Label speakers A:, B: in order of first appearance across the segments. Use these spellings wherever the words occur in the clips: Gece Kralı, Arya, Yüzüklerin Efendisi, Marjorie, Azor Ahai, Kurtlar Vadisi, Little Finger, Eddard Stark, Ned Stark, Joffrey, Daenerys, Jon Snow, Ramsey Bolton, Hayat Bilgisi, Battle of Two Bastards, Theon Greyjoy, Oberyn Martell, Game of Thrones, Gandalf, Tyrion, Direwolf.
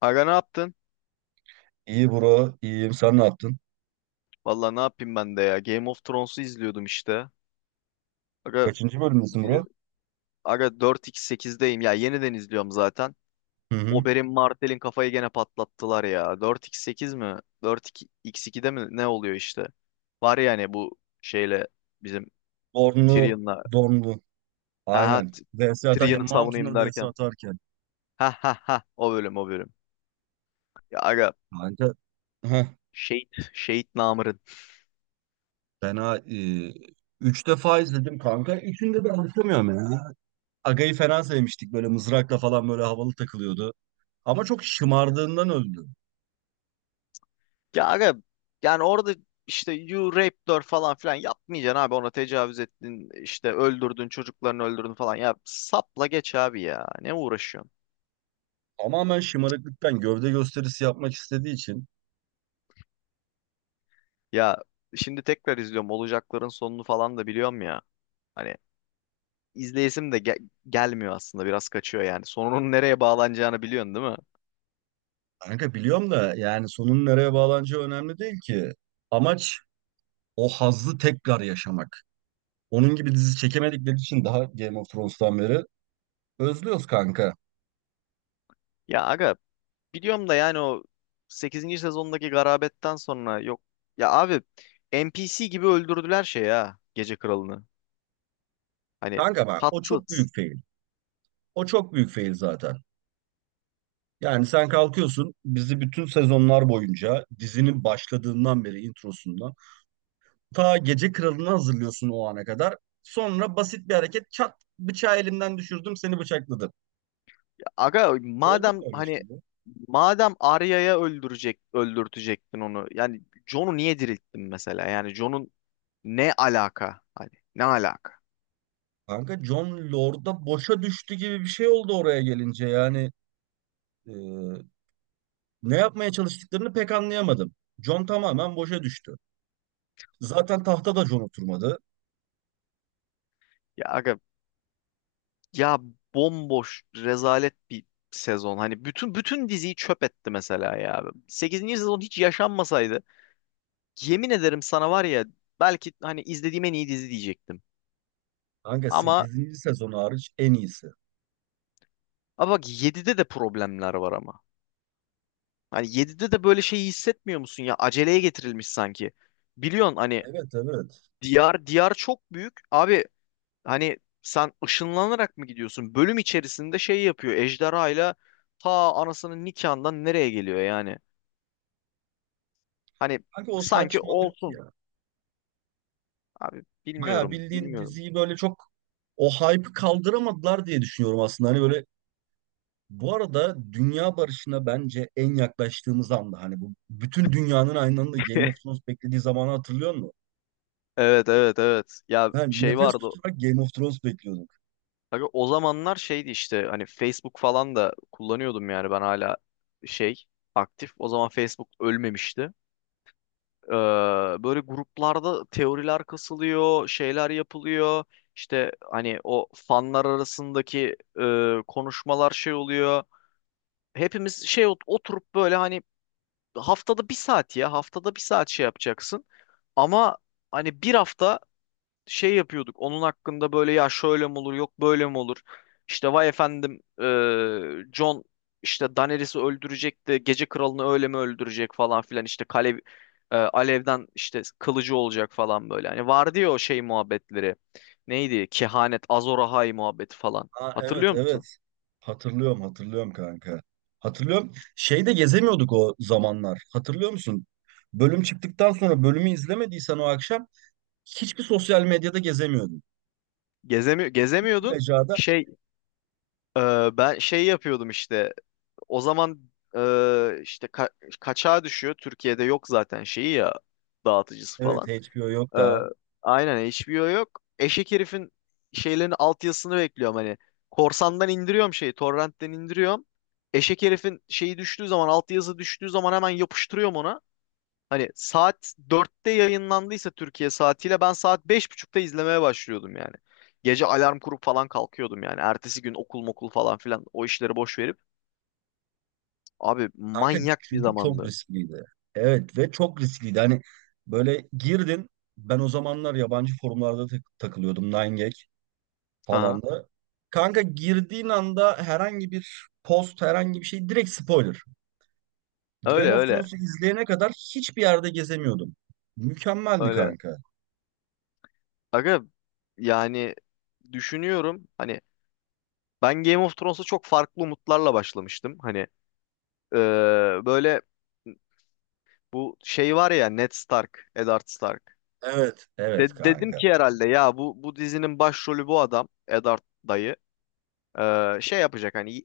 A: Aga ne yaptın?
B: İyi bro, iyiyim. Sen ne yaptın?
A: Valla ne yapayım ben de ya. Game of Thrones'u izliyordum işte. Aga,
B: Kaçıncı bölümdesin
A: bir-
B: bro?
A: 4x8'deyim ya. Yeniden izliyorum zaten.
B: Hı hı.
A: Oberyn Martell'in kafayı gene patlattılar ya. 4x8 mi? 4x2'de mi? Ne oluyor işte? Var yani bu şeyle bizim
B: Dornlu,
A: Tyrion'la.
B: Dornlu.
A: Ha ha,
B: Aynen. VS atarken,
A: Tyrion'u
B: Mountain'da
A: savunayım
B: VS
A: derken.
B: atarken.
A: Ha ha ha, o bölüm o bölüm. Ya aga
B: Kanka, heh,
A: Şehit, Şehit namı.
B: fena. Üç defa izledim kanka. Üçünde de anlatamıyorum ya. Aga'yı fena sevmiştik. Böyle mızrakla falan böyle havalı takılıyordu. Ama çok şımardığından öldü.
A: Ya aga yani orada işte you raped her falan filan yapmayacaksın abi, ona tecavüz ettin işte, öldürdün, çocuklarını öldürdün falan, ya sapla geç abi, ya ne uğraşıyorsun?
B: Tamamen şımarıklıktan gövde gösterisi yapmak istediği için.
A: Ya şimdi tekrar izliyorum, olacakların sonunu falan da biliyorum ya, hani izleyesim de gelmiyor aslında, biraz kaçıyor yani. Sonunun nereye bağlanacağını biliyorsun değil mi?
B: Kanka biliyorum da yani sonun nereye bağlanacağı önemli değil ki. Amaç o hazzı tekrar yaşamak. Onun gibi dizi çekemedikleri için daha Game of Thrones'tan beri özlüyoruz kanka.
A: Ya aga, biliyorum da yani o sekizinci sezondaki garabetten sonra yok ya abi, NPC gibi öldürdüler şey ya, Gece Kralı'nı, hani
B: Kanka bak o çok
A: tatsız.
B: büyük fail. O çok büyük fail zaten. Yani sen kalkıyorsun bizi bütün sezonlar boyunca dizinin başladığından beri introsundan ta Gece Kralı'nı hazırlıyorsun o ana kadar. Sonra basit bir hareket çat bıçağı elimden düşürdüm seni bıçakladım.
A: Aga
B: Oldu mu
A: madem
B: öyle
A: hani,
B: şey bu?
A: madem Arya'ya öldürtecektin onu. Yani Jon'u niye dirilttin mesela? Yani Jon'un ne alaka? Hani ne alaka?
B: Kanka Jon Lord'a boşa düştü gibi bir şey oldu oraya gelince yani e, ne yapmaya çalıştıklarını pek anlayamadım. Jon tamamen boşa düştü. Zaten tahta da John oturmadı.
A: Ya aga ya, bomboş rezalet bir sezon. Hani bütün diziyi çöp etti mesela ya. Sekizinci sezon hiç yaşanmasaydı, yemin ederim sana var ya, belki hani izlediğim en iyi dizi diyecektim.
B: Kanka
A: Ama
B: 8. sezon hariç en iyisi.
A: ama bak yedide de problemler var ama. Hani yedide de böyle şeyi hissetmiyor musun ya? Aceleye getirilmiş sanki. Biliyorsun hani,
B: Evet evet.
A: diyar diyar çok büyük. Abi hani sen ışınlanarak mı gidiyorsun? Bölüm içerisinde şey yapıyor. Ejderhayla ta anasının nikahından nereye geliyor yani? Hani
B: Kanka o
A: sanki
B: saçmalık
A: olsun.
B: ya.
A: Abi
B: Baya
A: bilmiyorum,
B: bildiğin
A: bilmiyorum.
B: diziyi böyle çok o hype'ı kaldıramadılar diye düşünüyorum aslında. Hani böyle bu arada dünya barışına bence en yaklaştığımız anda hani bu bütün dünyanın aynı anda Game of Thrones beklediği zamanı hatırlıyor musun?
A: Evet evet evet. Ya
B: Yani
A: şey
B: nefes
A: vardı.
B: tutarak Game of Thrones bekliyorduk.
A: Abi o zamanlar şeydi işte, hani Facebook falan da kullanıyordum yani, ben hala şey, aktif. O zaman Facebook ölmemişti. Ee, Böyle gruplarda teoriler kasılıyor, şeyler yapılıyor. İşte hani o fanlar arasındaki konuşmalar şey oluyor. Hepimiz şey oturup böyle, hani haftada bir saat, ya haftada bir saat şey yapacaksın. Ama hani bir hafta şey yapıyorduk. Onun hakkında böyle, ya şöyle mi olur, yok böyle mi olur. İşte vay efendim John işte Daenerys'i öldürecek de, gece kralını öyle mi öldürecek falan filan, işte kale alevden işte kılıcı olacak falan böyle. Hani vardı ya o şey muhabbetleri. Neydi? Kehanet, Azor Ahai muhabbeti falan.
B: Ha evet
A: Hatırlıyor musun?
B: evet. Hatırlıyorum, hatırlıyorum kanka. Hatırlıyorum. Şeyde gezemiyorduk o zamanlar. Hatırlıyor musun? Bölüm çıktıktan sonra bölümü izlemediysen o akşam hiçbir sosyal medyada gezemiyordun.
A: Gezemiyordun.
B: Mecrada
A: Şey ben şey yapıyordum işte. O zaman işte kaçağa düşüyor. Türkiye'de yok zaten şeyi ya, dağıtıcısı
B: evet,
A: falan.
B: HBO yok
A: Ee,
B: da.
A: aynen HBO yok. Eşek herifin şeylerin altyazısını bekliyorum hani. Korsandan indiriyorum şeyi, torrentten indiriyorum. Eşek herifin şeyi düştüğü zaman, altyazı düştüğü zaman hemen yapıştırıyorum ona. Hani saat 4'te yayınlandıysa Türkiye saatiyle ben saat 5.30'da izlemeye başlıyordum yani. Gece alarm kurup falan kalkıyordum yani. Ertesi gün okul mokul falan filan, o işleri boş verip. Abi
B: Kanka
A: manyak bir
B: çünkü çok
A: zamandı.
B: riskliydi. Evet ve çok riskliydi. Hani böyle girdin ben o zamanlar yabancı forumlarda takılıyordum. 9gag falan
A: Aha.
B: da. Kanka girdiğin anda herhangi bir post herhangi bir şey direkt spoiler. Game
A: Öyle
B: of
A: öyle
B: Thrones'u izleyene kadar hiçbir yerde gezemiyordum. Mükemmeldi
A: öyle.
B: kanka.
A: Aga yani düşünüyorum hani, ben Game of Thrones'a çok farklı umutlarla başlamıştım. Hani e, böyle bu şey var ya, Ned Stark, Eddard Stark.
B: Evet. Evet
A: Dedim
B: kanka.
A: ki herhalde ya, bu dizinin başrolü bu adam Eddard dayı. Şey yapacak hani,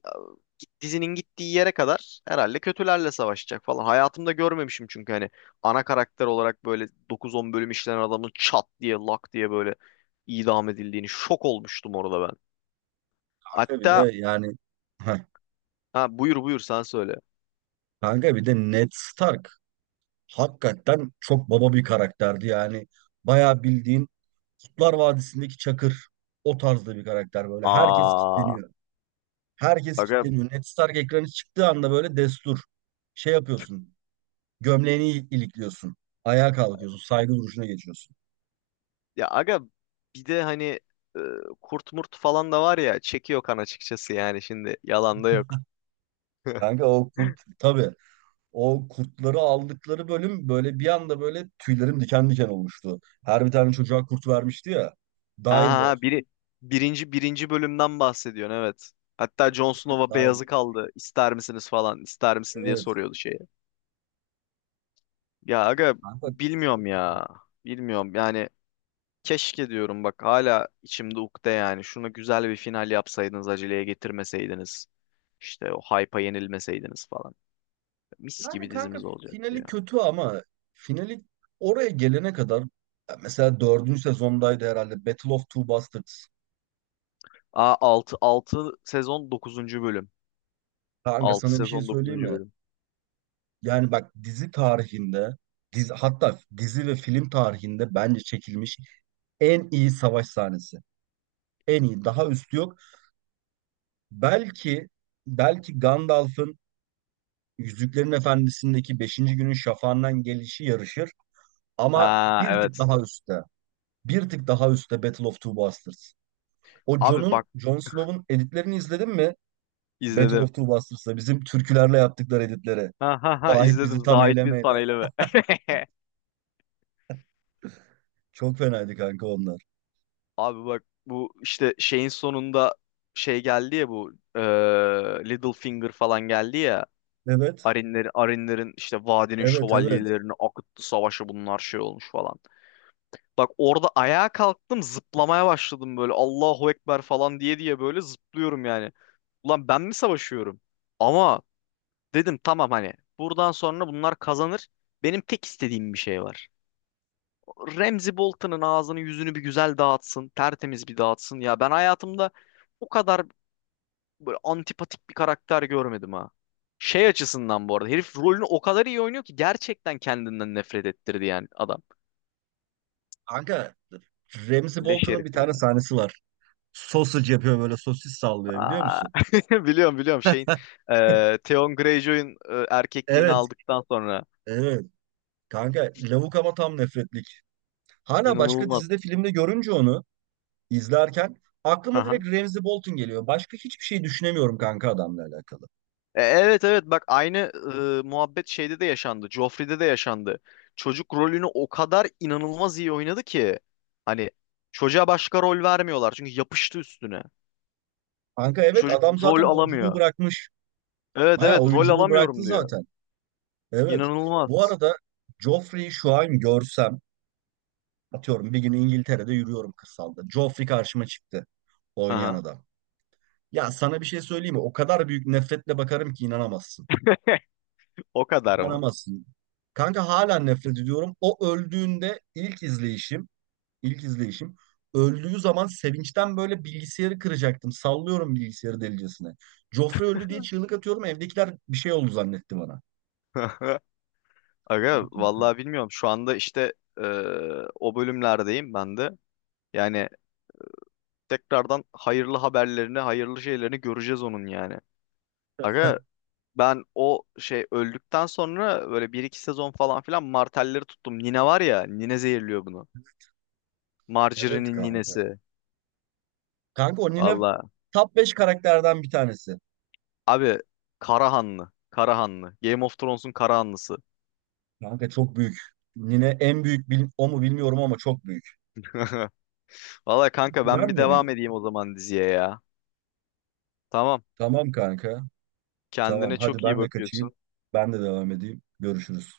A: dizinin gittiği yere kadar herhalde kötülerle savaşacak falan. Hayatımda görmemişim çünkü, hani ana karakter olarak böyle dokuz on bölüm işlenen adamın çat diye lak diye böyle idam edildiğini, şok olmuştum orada ben.
B: Kanka bir de
A: Hatta,
B: yani Heh.
A: ha buyur buyur sen söyle.
B: kanka bir de Ned Stark hakikaten çok baba bir karakterdi yani. Bayağı bildiğin Kurtlar Vadisi'ndeki Çakır o tarzda bir karakter böyle. Herkes
A: Aa.
B: kitleniyor. Herkes
A: Aga
B: kitleniyor. Ned Stark ekranı çıktığı anda böyle destur. Şey yapıyorsun. Gömleğini ilikliyorsun. Ayağa kalkıyorsun. Saygı duruşuna geçiyorsun.
A: aga bir de hani e, kurt murt falan da var ya, çekiyor kan açıkçası yani, şimdi yalan da yok.
B: Kanka o kurt tabii. O kurtları aldıkları bölüm böyle bir anda böyle tüylerim diken diken olmuştu. Her bir tane çocuğa kurt vermişti ya.
A: Ha ha
B: Direwolf.
A: ha, birinci bölümden bahsediyorsun evet. Hatta Jon
B: Evet,
A: Snow'a
B: Direwolf.
A: beyazı kaldı. İster misiniz falan, ister misin diye
B: Evet.
A: soruyordu şeye. Ya aga
B: Kanka,
A: bilmiyorum ya. Bilmiyorum yani, keşke diyorum bak, hala içimde ukde yani. Şunu güzel bir final yapsaydınız, aceleye getirmeseydiniz. İşte o hype'a yenilmeseydiniz falan. Mis
B: yani
A: gibi
B: kanka
A: dizimiz olacak.
B: finali kötü ama finali oraya gelene kadar ya mesela dördüncü sezondaydı herhalde Battle of Two Bastards.
A: Aa, altı sezon dokuzuncu bölüm.
B: Kanka
A: Altı
B: sana bir şey
A: sezon
B: söyleyeyim
A: dokuzuncu
B: mi?
A: bölüm.
B: Yani bak dizi tarihinde dizi, hatta dizi ve film tarihinde bence çekilmiş en iyi savaş sahnesi. En iyi. Daha üstü yok. Belki belki Gandalf'ın Yüzüklerin Efendisi'ndeki beşinci günün şafağından gelişi yarışır ama
A: Ha
B: bir tık
A: evet.
B: daha üstte. Bir tık daha üstte Battle of Two Bastards. O
A: Abi bak
B: Jon'un Jon Snow'un editlerini izledin mi? Battle of
A: izledim.
B: Two Bastards'ta bizim türkülerle yaptıkları editleri.
A: Ha ha ha
B: Dahit
A: izledim.
B: bizi tan
A: Zahit bir
B: eylemeyle.
A: taneyle mi?
B: Çok fenaydı kanka onlar.
A: Abi bak bu işte şeyin sonunda şey geldi ya, bu Little Finger falan geldi ya.
B: Evet,
A: Arinlerin işte vadinin
B: evet, evet.
A: şövalyelerini akıttı, savaşı bunlar şey olmuş falan. Bak orada ayağa kalktım, zıplamaya başladım böyle, Allahu Ekber falan diye diye böyle zıplıyorum yani. Ulan ben mi savaşıyorum? Ama dedim tamam hani, buradan sonra bunlar kazanır. Benim tek istediğim bir şey var. Ramsey Bolton'un ağzını yüzünü bir güzel dağıtsın. Tertemiz bir dağıtsın. Ya ben hayatımda o kadar böyle antipatik bir karakter görmedim ha. Şey açısından bu arada, herif rolünü o kadar iyi oynuyor ki, gerçekten kendinden nefret ettirdi yani adam.
B: Kanka Ramsey
A: Leş
B: Bolton'un
A: herif
B: bir
A: ya.
B: tane sahnesi var. Sausage yapıyor böyle sosis sallıyor biliyor
A: Aa.
B: musun?
A: Biliyorum biliyorum, şeyin Theon Greyjoy'un erkekliğini
B: Evet,
A: aldıktan sonra
B: evet. Kanka lavuk ama tam nefretlik. Hala başka
A: inanılmaz.
B: dizide filmde görünce onu izlerken aklıma direkt Ramsey Bolton geliyor. Başka hiçbir şey düşünemiyorum kanka adamla alakalı.
A: Evet evet, bak aynı muhabbet şeyde de yaşandı. Joffrey'de de yaşandı. Çocuk rolünü o kadar inanılmaz iyi oynadı ki hani, çocuğa başka rol vermiyorlar çünkü yapıştı üstüne.
B: Kanka evet
A: Çocuk
B: adam
A: rol
B: zaten oyunculuğu
A: alamıyor.
B: bırakmış.
A: Evet
B: Bayağı
A: evet, rol
B: oyunculuğu bıraktı
A: alamıyorum diyor.
B: zaten. Evet. Bu
A: İnanılmaz.
B: arada Joffrey'i şu an görsem atıyorum bir gün İngiltere'de yürüyorum kırsalda. Joffrey karşıma çıktı oynayan
A: Aha,
B: adam. Ya sana bir şey söyleyeyim mi? O kadar büyük nefretle bakarım ki inanamazsın.
A: o kadar mı?
B: İnanamazsın. Kanka hala nefret ediyorum. O öldüğünde ilk izleyişim. İlk izleyişim. Öldüğü zaman sevinçten böyle bilgisayarı kıracaktım. Sallıyorum bilgisayarı delicesine. Joffrey öldü diye çığlık atıyorum. Evdekiler bir şey oldu zannetti bana.
A: Aga
B: Müthiş.
A: vallahi bilmiyorum. Şu anda işte e, o bölümlerdeyim ben de. Yani tekrardan hayırlı haberlerini, hayırlı şeylerini göreceğiz onun yani. Aga ben o şey öldükten sonra böyle bir iki sezon falan filan martelleri tuttum. Nine var ya, Nine zehirliyor bunu.
B: Evet
A: Marjorie'nin
B: kanka.
A: ninesi.
B: Kanka o Nine
A: Allah.
B: top 5 karakterden bir tanesi.
A: Abi Karahanlı. Karahanlı. Game of Thrones'un Karahanlısı.
B: Kanka çok büyük. Nine en büyük o mu bilmiyorum ama çok büyük.
A: Valla kanka ben
B: Güven
A: bir
B: veriyor.
A: devam edeyim o zaman diziye ya. Tamam.
B: Tamam kanka. Tamam
A: Kendine
B: hadi
A: çok iyi
B: ben de kaçayım.
A: bakıyorsun.
B: Ben de devam edeyim. Görüşürüz.